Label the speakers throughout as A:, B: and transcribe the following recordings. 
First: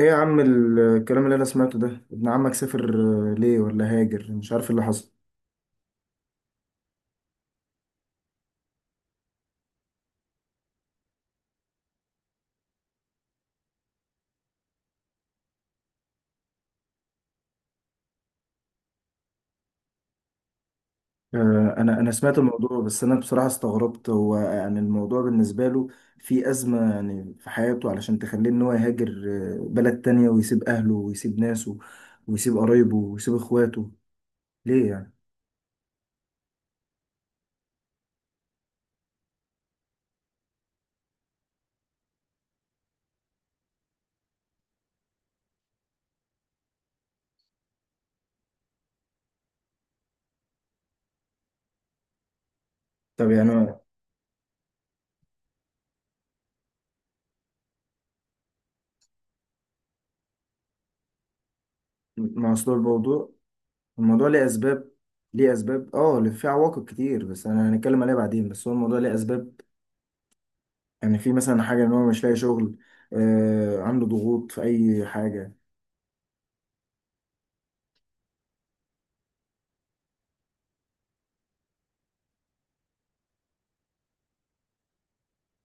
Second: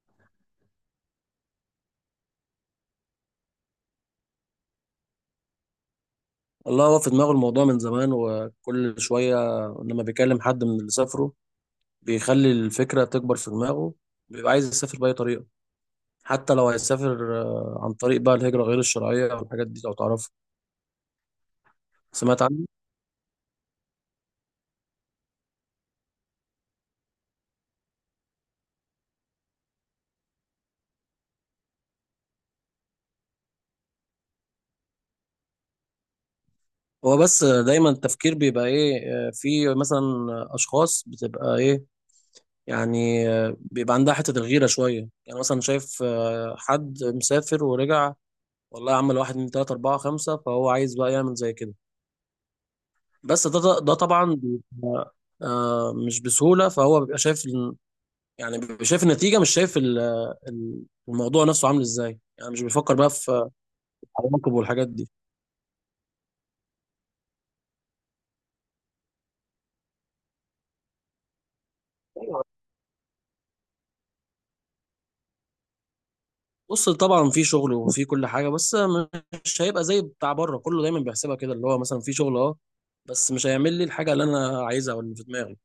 A: ايه يا عم الكلام اللي انا سمعته ده؟ ابن عمك سافر؟ ليه؟ ولا هاجر؟ مش عارف إيه اللي حصل.
B: والله هو في دماغه الموضوع من زمان، وكل شوية لما بيكلم حد من اللي سافروا بيخلي الفكرة تكبر في دماغه. بيبقى عايز يسافر بأي طريقة، حتى لو هيسافر عن طريق بقى الهجرة غير الشرعية أو الحاجات دي لو تعرفها.
A: انا سمعت
B: سمعت عنه.
A: الموضوع، بس انا بصراحة استغربت. هو يعني الموضوع بالنسبة له في أزمة يعني في حياته علشان تخليه ان هو يهاجر بلد تانية ويسيب اهله ويسيب ناسه ويسيب قرايبه ويسيب اخواته؟ ليه يعني؟
B: هو بس دايما التفكير بيبقى إيه، في مثلا أشخاص بتبقى إيه، يعني بيبقى عندها حتة الغيرة شوية، يعني مثلا شايف حد مسافر ورجع والله يا عم الواحد من تلاتة أربعة خمسة، فهو عايز بقى يعمل زي كده.
A: طب
B: بس ده
A: يعني
B: ده ده طبعا بيبقى مش بسهولة، فهو بيبقى شايف يعني بيبقى شايف النتيجة، مش شايف ال- الموضوع نفسه عامل ازاي، يعني
A: ما
B: مش
A: اصل
B: بيفكر بقى
A: الموضوع،
B: في
A: الموضوع ليه
B: عواقب والحاجات
A: اسباب.
B: دي.
A: ليه اسباب، اه، في عواقب كتير، بس انا هنتكلم عليها بعدين. بس هو الموضوع ليه اسباب، يعني في مثلا حاجة ان هو مش لاقي شغل؟ آه، عنده ضغوط في اي حاجة؟
B: بص، طبعا في شغل وفي كل حاجة، بس مش هيبقى زي بتاع بره. كله دايما بيحسبها كده، اللي هو مثلا في شغل اه، بس مش هيعمل لي الحاجة اللي انا عايزها او اللي في دماغي.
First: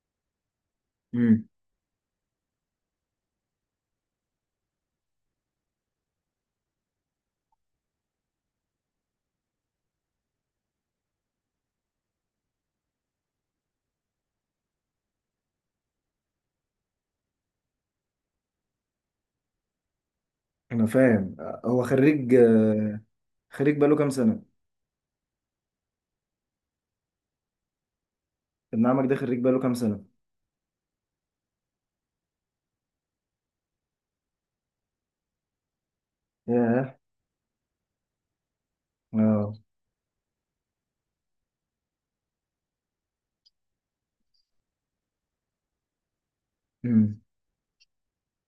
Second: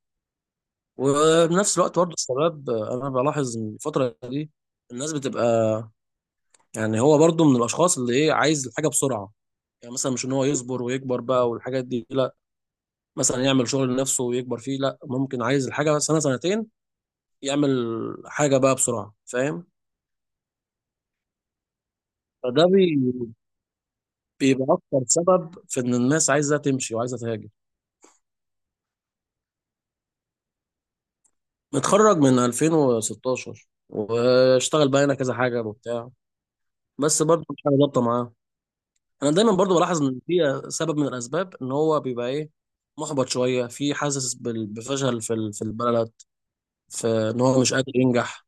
A: امم
B: وبنفس الوقت برضه الشباب، انا بلاحظ إن الفترة دي الناس بتبقى، يعني هو برضه من الاشخاص اللي ايه، عايز الحاجة بسرعة. يعني مثلا مش ان هو يصبر ويكبر بقى والحاجات دي، لا، مثلا يعمل شغل لنفسه ويكبر فيه، لا، ممكن عايز الحاجه سنه سنتين يعمل حاجه بقى بسرعه، فاهم؟
A: انا فاهم. هو خريج،
B: فده بي-
A: خريج بقاله كام سنة؟
B: بيبقى اكتر سبب في ان الناس عايزه تمشي وعايزه تهاجر.
A: ابن عمك ده خريج بقاله كام سنة؟
B: متخرج من 2016 واشتغل بقى هنا كذا حاجه وبتاع،
A: ياه.
B: بس برضه مش حاجه ظابطه معاه. انا دايما
A: اه.
B: برضه بلاحظ ان في سبب من الاسباب ان هو بيبقى ايه، محبط شويه، في حاسس بفشل في في البلد، في
A: امم
B: ان هو مش قادر ينجح،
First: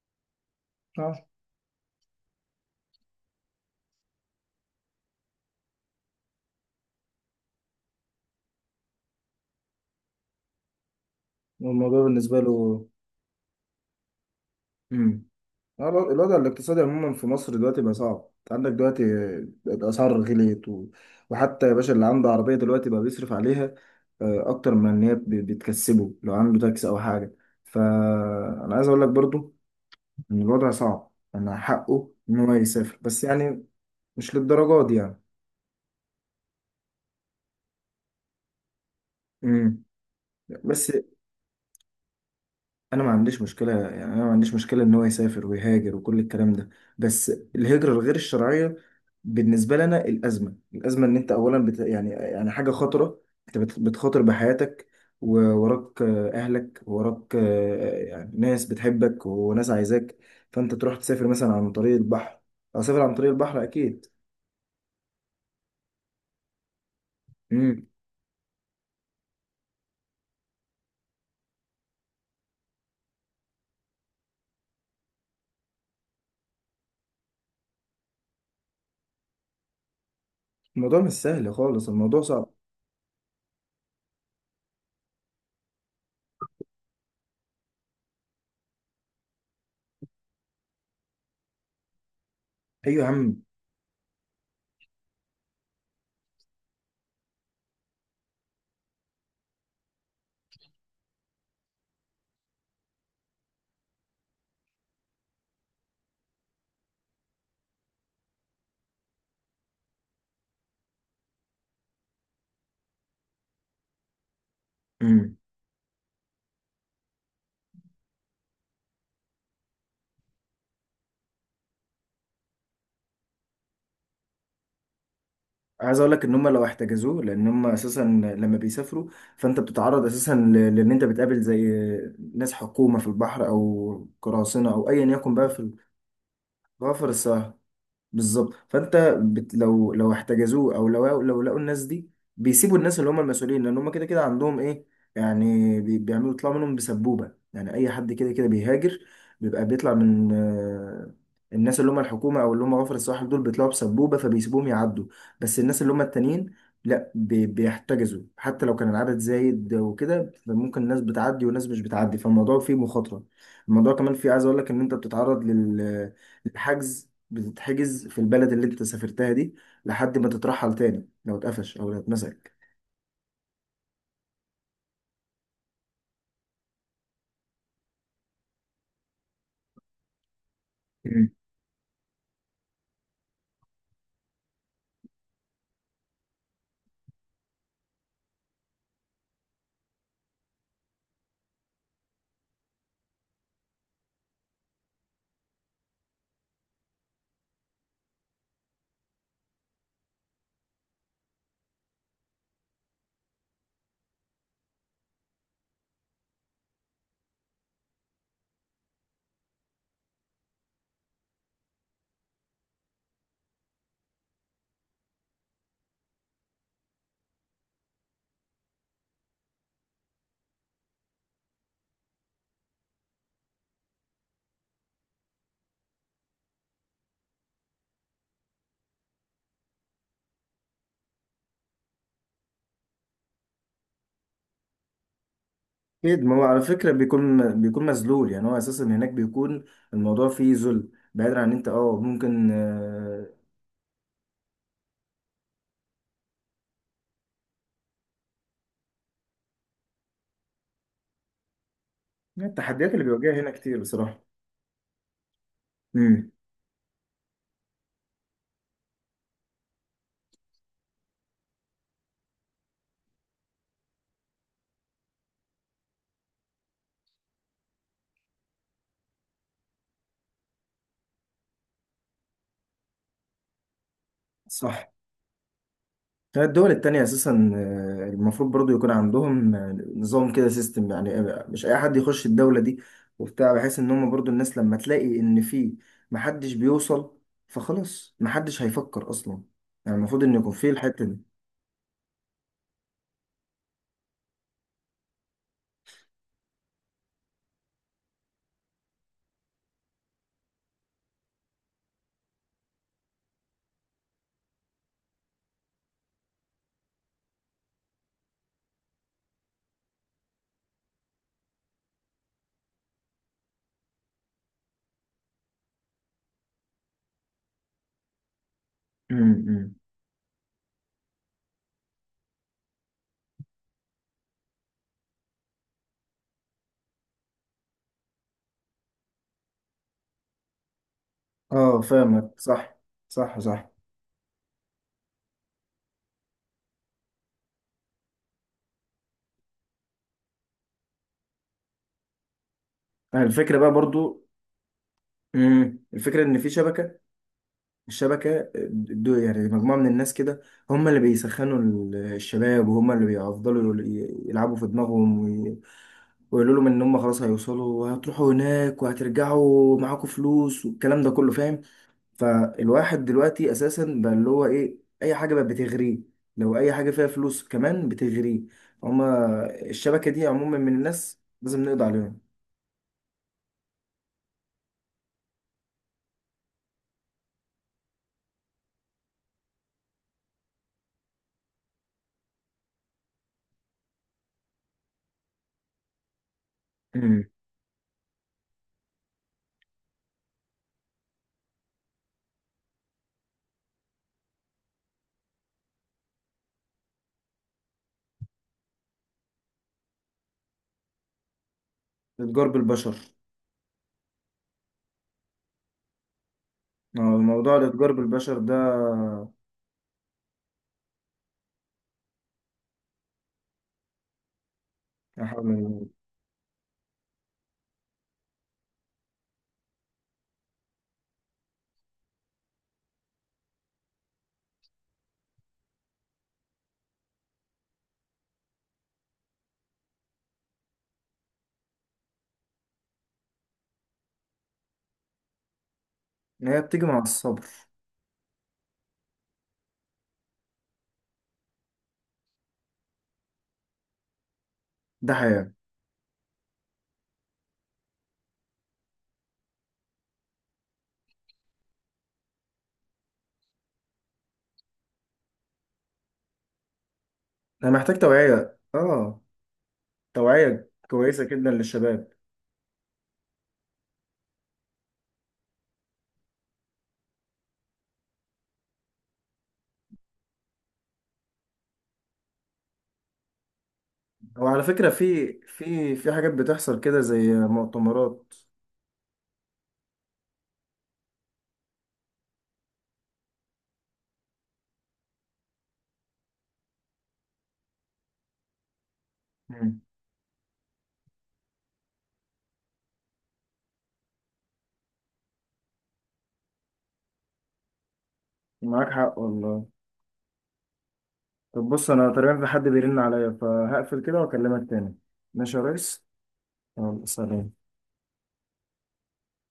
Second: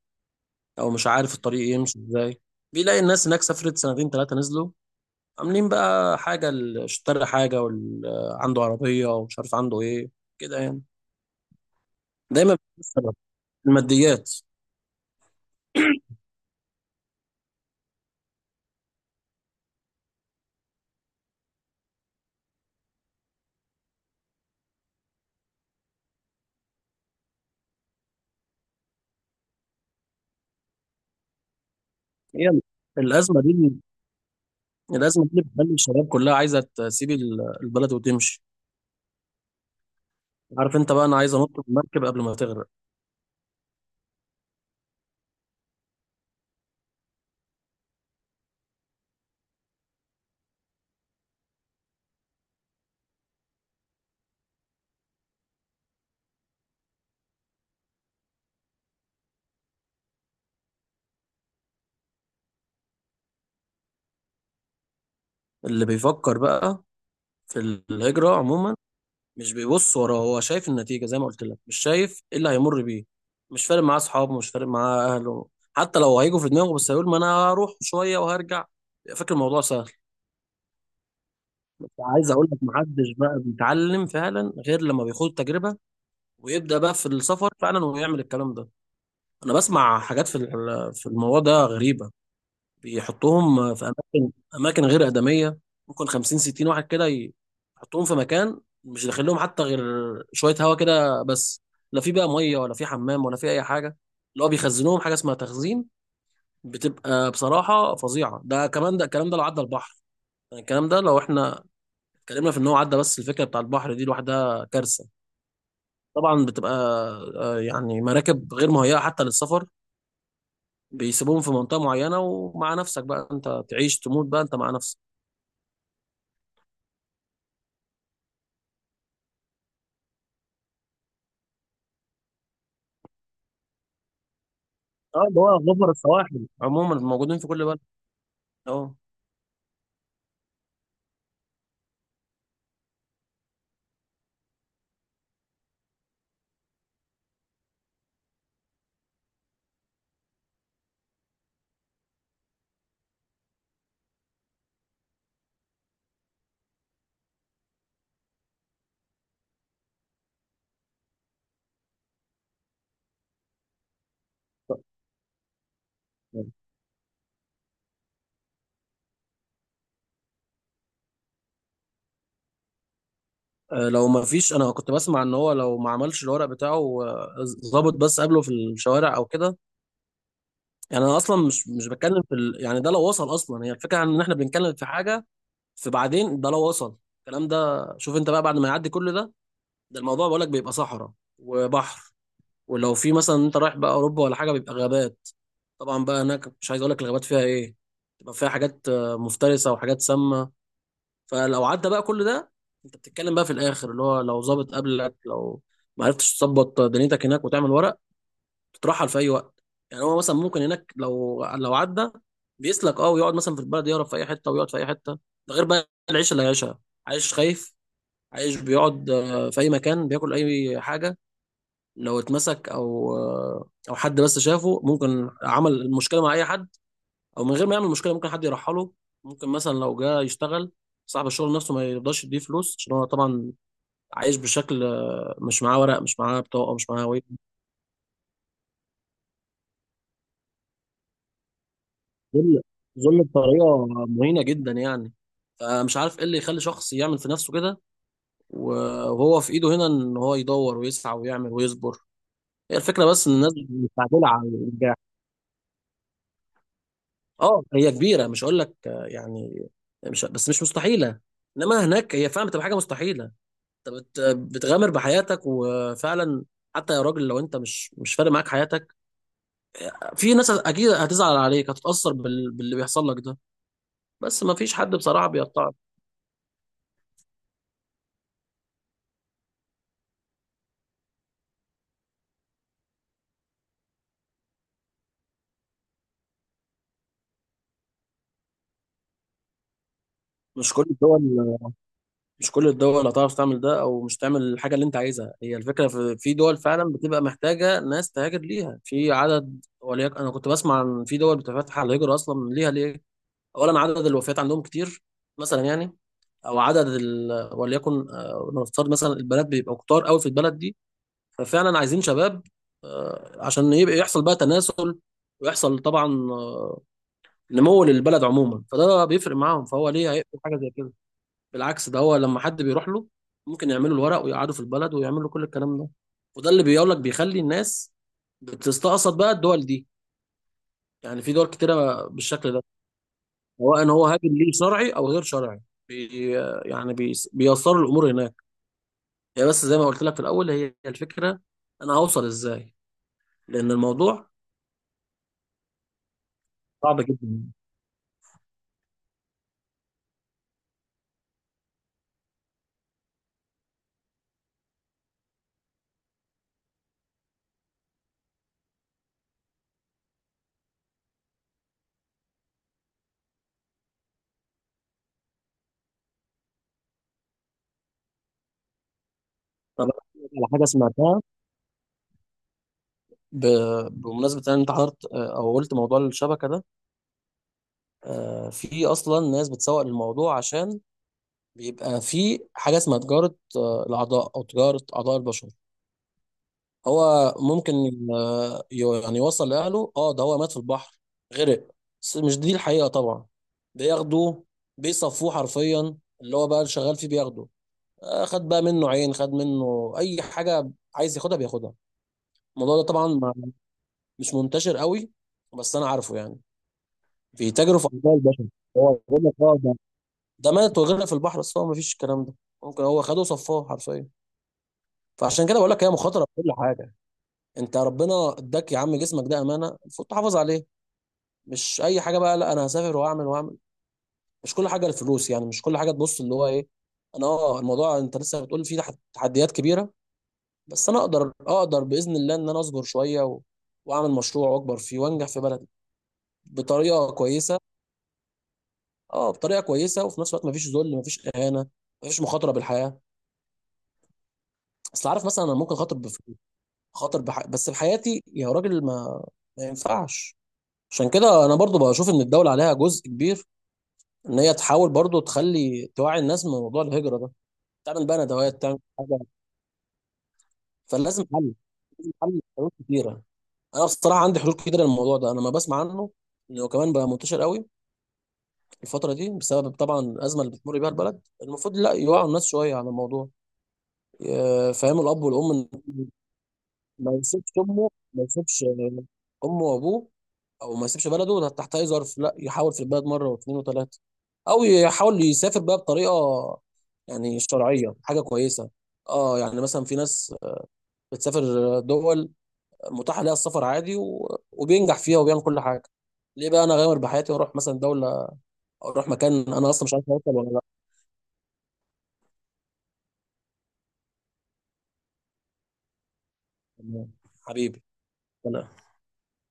B: او مش
A: اه.
B: عارف الطريق يمشي ازاي. بيلاقي الناس هناك سافرت سنتين ثلاثه نزلوا عاملين بقى حاجه، اشترى حاجه عنده عربيه، ومش عارف عنده ايه كده يعني.
A: والموضوع بالنسبة
B: دايما بيكون
A: له؟
B: السبب الماديات.
A: امم. الوضع الاقتصادي عموما في مصر دلوقتي بقى صعب. أنت عندك دلوقتي الأسعار غليت وحتى يا باشا اللي عنده عربية دلوقتي بقى بيصرف عليها أكتر من إن بتكسبه، لو عنده تاكس أو حاجة. فأنا عايز أقول لك برضو إن الوضع صعب، أنا حقه إن
B: هي
A: هو يسافر، بس
B: الازمه
A: يعني
B: دي،
A: مش للدرجات دي يعني.
B: الازمه دي اللي بتخلي الشباب كلها عايزه تسيب البلد وتمشي.
A: امم.
B: عارف
A: بس
B: انت بقى، انا عايز انط من المركب قبل ما تغرق.
A: أنا ما عنديش مشكلة يعني، أنا ما عنديش مشكلة إن هو يسافر ويهاجر وكل الكلام ده، بس الهجرة الغير الشرعية بالنسبة لنا الأزمة إن يعني يعني حاجة خطرة. بتخاطر بحياتك، ووراك أهلك، ووراك يعني ناس بتحبك وناس عايزاك. فأنت تروح تسافر مثلا عن طريق البحر، أو سافر عن طريق البحر أكيد.
B: اللي بيفكر بقى في
A: امم.
B: الهجره عموما مش بيبص وراه، هو شايف النتيجة زي ما قلت لك، مش شايف ايه اللي هيمر بيه. مش فارق معاه اصحابه، مش فارق معاه اهله، حتى لو هيجوا في دماغه بس هيقول ما انا هروح شوية وهرجع، فاكر الموضوع سهل.
A: الموضوع مش سهل خالص، الموضوع
B: عايز اقول
A: صعب.
B: لك، محدش بقى بيتعلم فعلا غير لما بيخوض تجربة ويبدأ بقى في السفر فعلا ويعمل الكلام ده. انا بسمع حاجات في في الموضوع ده غريبة.
A: ايوه يا عم.
B: بيحطوهم في اماكن غير ادميه، ممكن 50 60 واحد كده يحطوهم في مكان مش داخل لهم حتى غير شويه هوا كده بس، لا في بقى ميه ولا في حمام ولا في اي حاجه. اللي هو بيخزنوهم حاجه اسمها تخزين، بتبقى بصراحه فظيعه. ده كمان ده الكلام ده لو عدى البحر، يعني الكلام ده لو احنا اتكلمنا في ان هو عدى، بس الفكره بتاع البحر دي لوحدها كارثه.
A: امم.
B: طبعا بتبقى يعني مراكب غير مهيئه حتى للسفر، بيسيبوهم في منطقه معينه ومع نفسك بقى، انت تعيش تموت بقى، انت مع نفسك.
A: عايز اقول لك ان هم لو احتجزوه، لان هم اساسا لما بيسافروا فانت بتتعرض اساسا لان انت بتقابل زي ناس حكومه في البحر او قراصنه او ايا
B: اه،
A: يكن،
B: اللي
A: بقى
B: هو
A: في
B: غبر السواحل عموما
A: الغفر
B: موجودين في
A: السهل
B: كل بلد،
A: بالظبط.
B: اه.
A: لو لو احتجزوه، او لو لقوا الناس دي، بيسيبوا الناس اللي هم المسؤولين، لان هم كده كده عندهم ايه يعني، بيعملوا يطلعوا منهم بسبوبه. يعني اي حد كده كده بيهاجر بيبقى بيطلع من الناس اللي هم الحكومه او اللي هم غفر الصالح دول، بيطلعوا بسبوبه فبيسيبوهم يعدوا. بس الناس اللي هم التانيين لا، بيحتجزوا. حتى لو كان العدد زايد وكده فممكن الناس بتعدي وناس مش بتعدي، فالموضوع فيه مخاطره. الموضوع كمان فيه، عايز اقول لك ان انت بتتعرض لل الحجز، بتتحجز في البلد اللي انت سافرتها دي لحد ما تترحل تاني لو اتقفش او لو اتمسك.
B: لو ما فيش، انا كنت بسمع ان هو لو ما عملش الورق بتاعه ظابط بس قبله في الشوارع او كده، يعني انا
A: مم.
B: اصلا مش بتكلم في يعني ده لو وصل اصلا، هي الفكره ان احنا بنتكلم في حاجه في بعدين، ده لو وصل الكلام ده. شوف انت بقى، بعد ما يعدي كل ده، ده الموضوع بقولك بيبقى صحراء وبحر، ولو في مثلا انت رايح بقى اوروبا ولا حاجه بيبقى غابات، طبعا بقى هناك مش عايز اقولك الغابات فيها ايه، تبقى فيها حاجات مفترسه وحاجات سامه. فلو عدى بقى كل ده، انت بتتكلم بقى في الاخر اللي هو لو ظابط قبلك، لو ما عرفتش تظبط دنيتك هناك وتعمل ورق تترحل في اي وقت. يعني هو مثلا ممكن هناك لو عدى بيسلك اه، ويقعد مثلا في البلد يهرب في اي حته ويقعد في اي حته. ده غير بقى العيشه اللي عايشها، عايش خايف، عايش بيقعد في اي مكان بياكل اي حاجه. لو اتمسك او او حد بس شافه ممكن عمل المشكله مع اي حد، او من غير ما يعمل مشكله ممكن حد يرحله. ممكن مثلا لو جه يشتغل صاحب الشغل نفسه ما يرضاش يديه فلوس، عشان هو طبعا عايش بشكل مش معاه ورق، مش
A: اكيد، ما
B: معاه
A: هو على
B: بطاقه، مش
A: فكره
B: معاه هويه.
A: بيكون بيكون مذلول. يعني هو اساسا هناك بيكون الموضوع فيه ذل، بعيدا عن انت اه ممكن
B: ذل، ذل
A: آه،
B: بطريقه مهينه جدا يعني. فمش عارف ايه اللي يخلي شخص يعمل في نفسه كده، وهو في ايده هنا ان هو يدور ويسعى ويعمل ويصبر. هي
A: التحديات اللي
B: الفكره بس ان
A: بيواجهها هنا
B: الناس
A: كتير بصراحه.
B: مستعجله على النجاح.
A: مم.
B: اه هي كبيره، مش هقول لك يعني، مش بس مش مستحيله، انما هناك هي فعلا بتبقى حاجه مستحيله. انت بت- بتغامر بحياتك وفعلا، حتى يا راجل لو انت مش فارق معاك حياتك، في ناس اكيد هتزعل عليك، هتتأثر باللي بيحصل لك ده. بس ما فيش
A: صح.
B: حد بصراحة بيقطعك.
A: الدول التانية أساسا المفروض برضو يكون عندهم نظام كده، سيستم يعني، مش أي حد يخش الدولة دي وبتاع، بحيث إن هم برضو الناس لما تلاقي إن في محدش بيوصل فخلاص محدش هيفكر أصلا. يعني المفروض إن يكون في
B: مش كل
A: الحتة
B: الدول،
A: دي.
B: مش كل الدول هتعرف تعمل ده او مش تعمل الحاجة اللي انت عايزها. هي الفكرة في دول فعلا بتبقى محتاجة ناس تهاجر ليها في عدد، وليك، انا كنت بسمع عن في دول بتفتح على الهجرة اصلا ليها ليه. اولا عدد الوفيات عندهم كتير مثلا يعني، او عدد وليكن نفترض مثلا البنات بيبقوا كتار قوي في البلد دي، ففعلا عايزين شباب عشان يبقى يحصل بقى تناسل، ويحصل طبعا آه، نمو للبلد عموما، فده
A: أمم،
B: بيفرق معاهم،
A: أمم.
B: فهو ليه هيقبل حاجه زي كده؟ بالعكس، ده هو لما حد بيروح له ممكن يعملوا الورق ويقعدوا في البلد ويعملوا كل الكلام ده، وده اللي بيقول لك بيخلي الناس بتستقصد بقى الدول دي، يعني في دول
A: اه
B: كتيره
A: فاهمك،
B: بالشكل ده،
A: صح صح صح.
B: سواء ان هو هاجم ليه شرعي او غير شرعي، بي يعني بيسروا الامور هناك. هي بس زي ما قلت لك في الاول، هي الفكره انا هوصل ازاي،
A: يعني الفكرة
B: لان
A: بقى برضو،
B: الموضوع
A: أمم، الفكرة إن في شبكة.
B: صعب جدا.
A: الشبكة دو يعني مجموعة من الناس كده، هم اللي الشباب، وهم اللي بيفضلوا يلعبوا في دماغهم ويقولوا لهم ان هم خلاص هيوصلوا وهتروحوا هناك وهترجعوا معاكم فلوس والكلام ده كله، فاهم؟ فالواحد دلوقتي اساسا بقى اللي هو ايه، اي حاجه بقت بتغريه، لو اي حاجه فيها فلوس كمان بتغريه. هما
B: طب أنا
A: الشبكه
B: أحكي
A: دي
B: لك على
A: عموما
B: حاجه
A: من الناس
B: سمعتها
A: لازم نقضي عليهم.
B: بمناسبه ان انت حضرت، او قلت موضوع الشبكه ده. في اصلا ناس بتسوق للموضوع، عشان بيبقى في حاجه اسمها تجاره الاعضاء، او تجاره اعضاء البشر.
A: امم.
B: هو ممكن آه، يعني يوصل لاهله اه ده هو مات في البحر، غرق، بس مش دي الحقيقه طبعا. بياخدوه بيصفوه حرفيا، اللي هو بقى اللي شغال فيه بياخده خد بقى منه عين، خد منه اي حاجه عايز ياخدها بياخدها.
A: الاتجار
B: الموضوع ده
A: بالبشر.
B: طبعا مش منتشر قوي، بس انا عارفه يعني
A: موضوع
B: بيتاجروا في
A: الاتجار
B: اعضاء
A: بالبشر
B: البشر.
A: ده،
B: هو بيقول لك اه ده مات وغيرنا في البحر، بس هو مفيش الكلام ده، ممكن هو خده وصفاه حرفيا.
A: يا حول
B: فعشان كده
A: ولا
B: بقول لك، هي
A: قوة.
B: مخاطره في كل حاجه. انت ربنا اداك يا عم، جسمك ده امانه المفروض تحافظ عليه، مش اي حاجه بقى لا انا هسافر واعمل واعمل. مش كل حاجه الفلوس يعني، مش كل حاجه تبص اللي هو ايه. انا اه الموضوع انت لسه بتقول فيه تحديات كبيره، بس انا اقدر باذن الله ان انا اصبر شويه واعمل مشروع واكبر فيه وانجح في بلدي
A: هي بتيجي مع
B: بطريقه
A: الصبر.
B: كويسه. اه بطريقه كويسه، وفي نفس الوقت مفيش ذل، مفيش اهانه، مفيش مخاطره بالحياه. اصل
A: ده
B: عارف مثلا
A: حياه.
B: انا ممكن خاطر بفلوس، بس بحياتي يا راجل، ما ينفعش. عشان كده انا برضو بشوف ان الدوله عليها جزء كبير ان هي تحاول برضو تخلي توعي الناس من موضوع الهجره ده،
A: انا محتاج
B: تعمل بقى
A: توعيه،
B: ندوات، تعمل حاجه.
A: اه توعيه كويسه
B: فلازم
A: جدا
B: حل، لازم
A: للشباب.
B: حل، حلول كتيره. انا بصراحه عندي حلول كتيره للموضوع ده، انا ما بسمع عنه انه كمان بقى منتشر قوي الفتره دي بسبب طبعا الازمه اللي بتمر بيها البلد. المفروض لا يوعوا الناس شويه على الموضوع
A: هو على فكرة
B: فاهم الاب
A: في
B: والام
A: في حاجات بتحصل كده
B: ما
A: زي
B: يسيبش امه، ما
A: مؤتمرات.
B: يسيبش امه وابوه، او ما يسيبش بلده ده تحت اي ظرف، لا يحاول في البلد مره واثنين وثلاثه، او يحاول يسافر بقى بطريقه يعني شرعيه حاجه كويسه. اه يعني
A: مم.
B: مثلا في ناس بتسافر دول متاح لها السفر عادي وبينجح فيها وبيعمل كل حاجه. ليه بقى انا غامر بحياتي واروح مثلا دوله
A: معاك
B: او اروح
A: حق
B: مكان
A: والله.
B: انا اصلا مش عارف اوصل ولا لا؟
A: طب بص، أنا تقريبا في حد بيرن عليا فهقفل كده وأكلمك تاني. ماشي يا ريس. يلا،
B: يعني
A: سلام.
B: حبيبي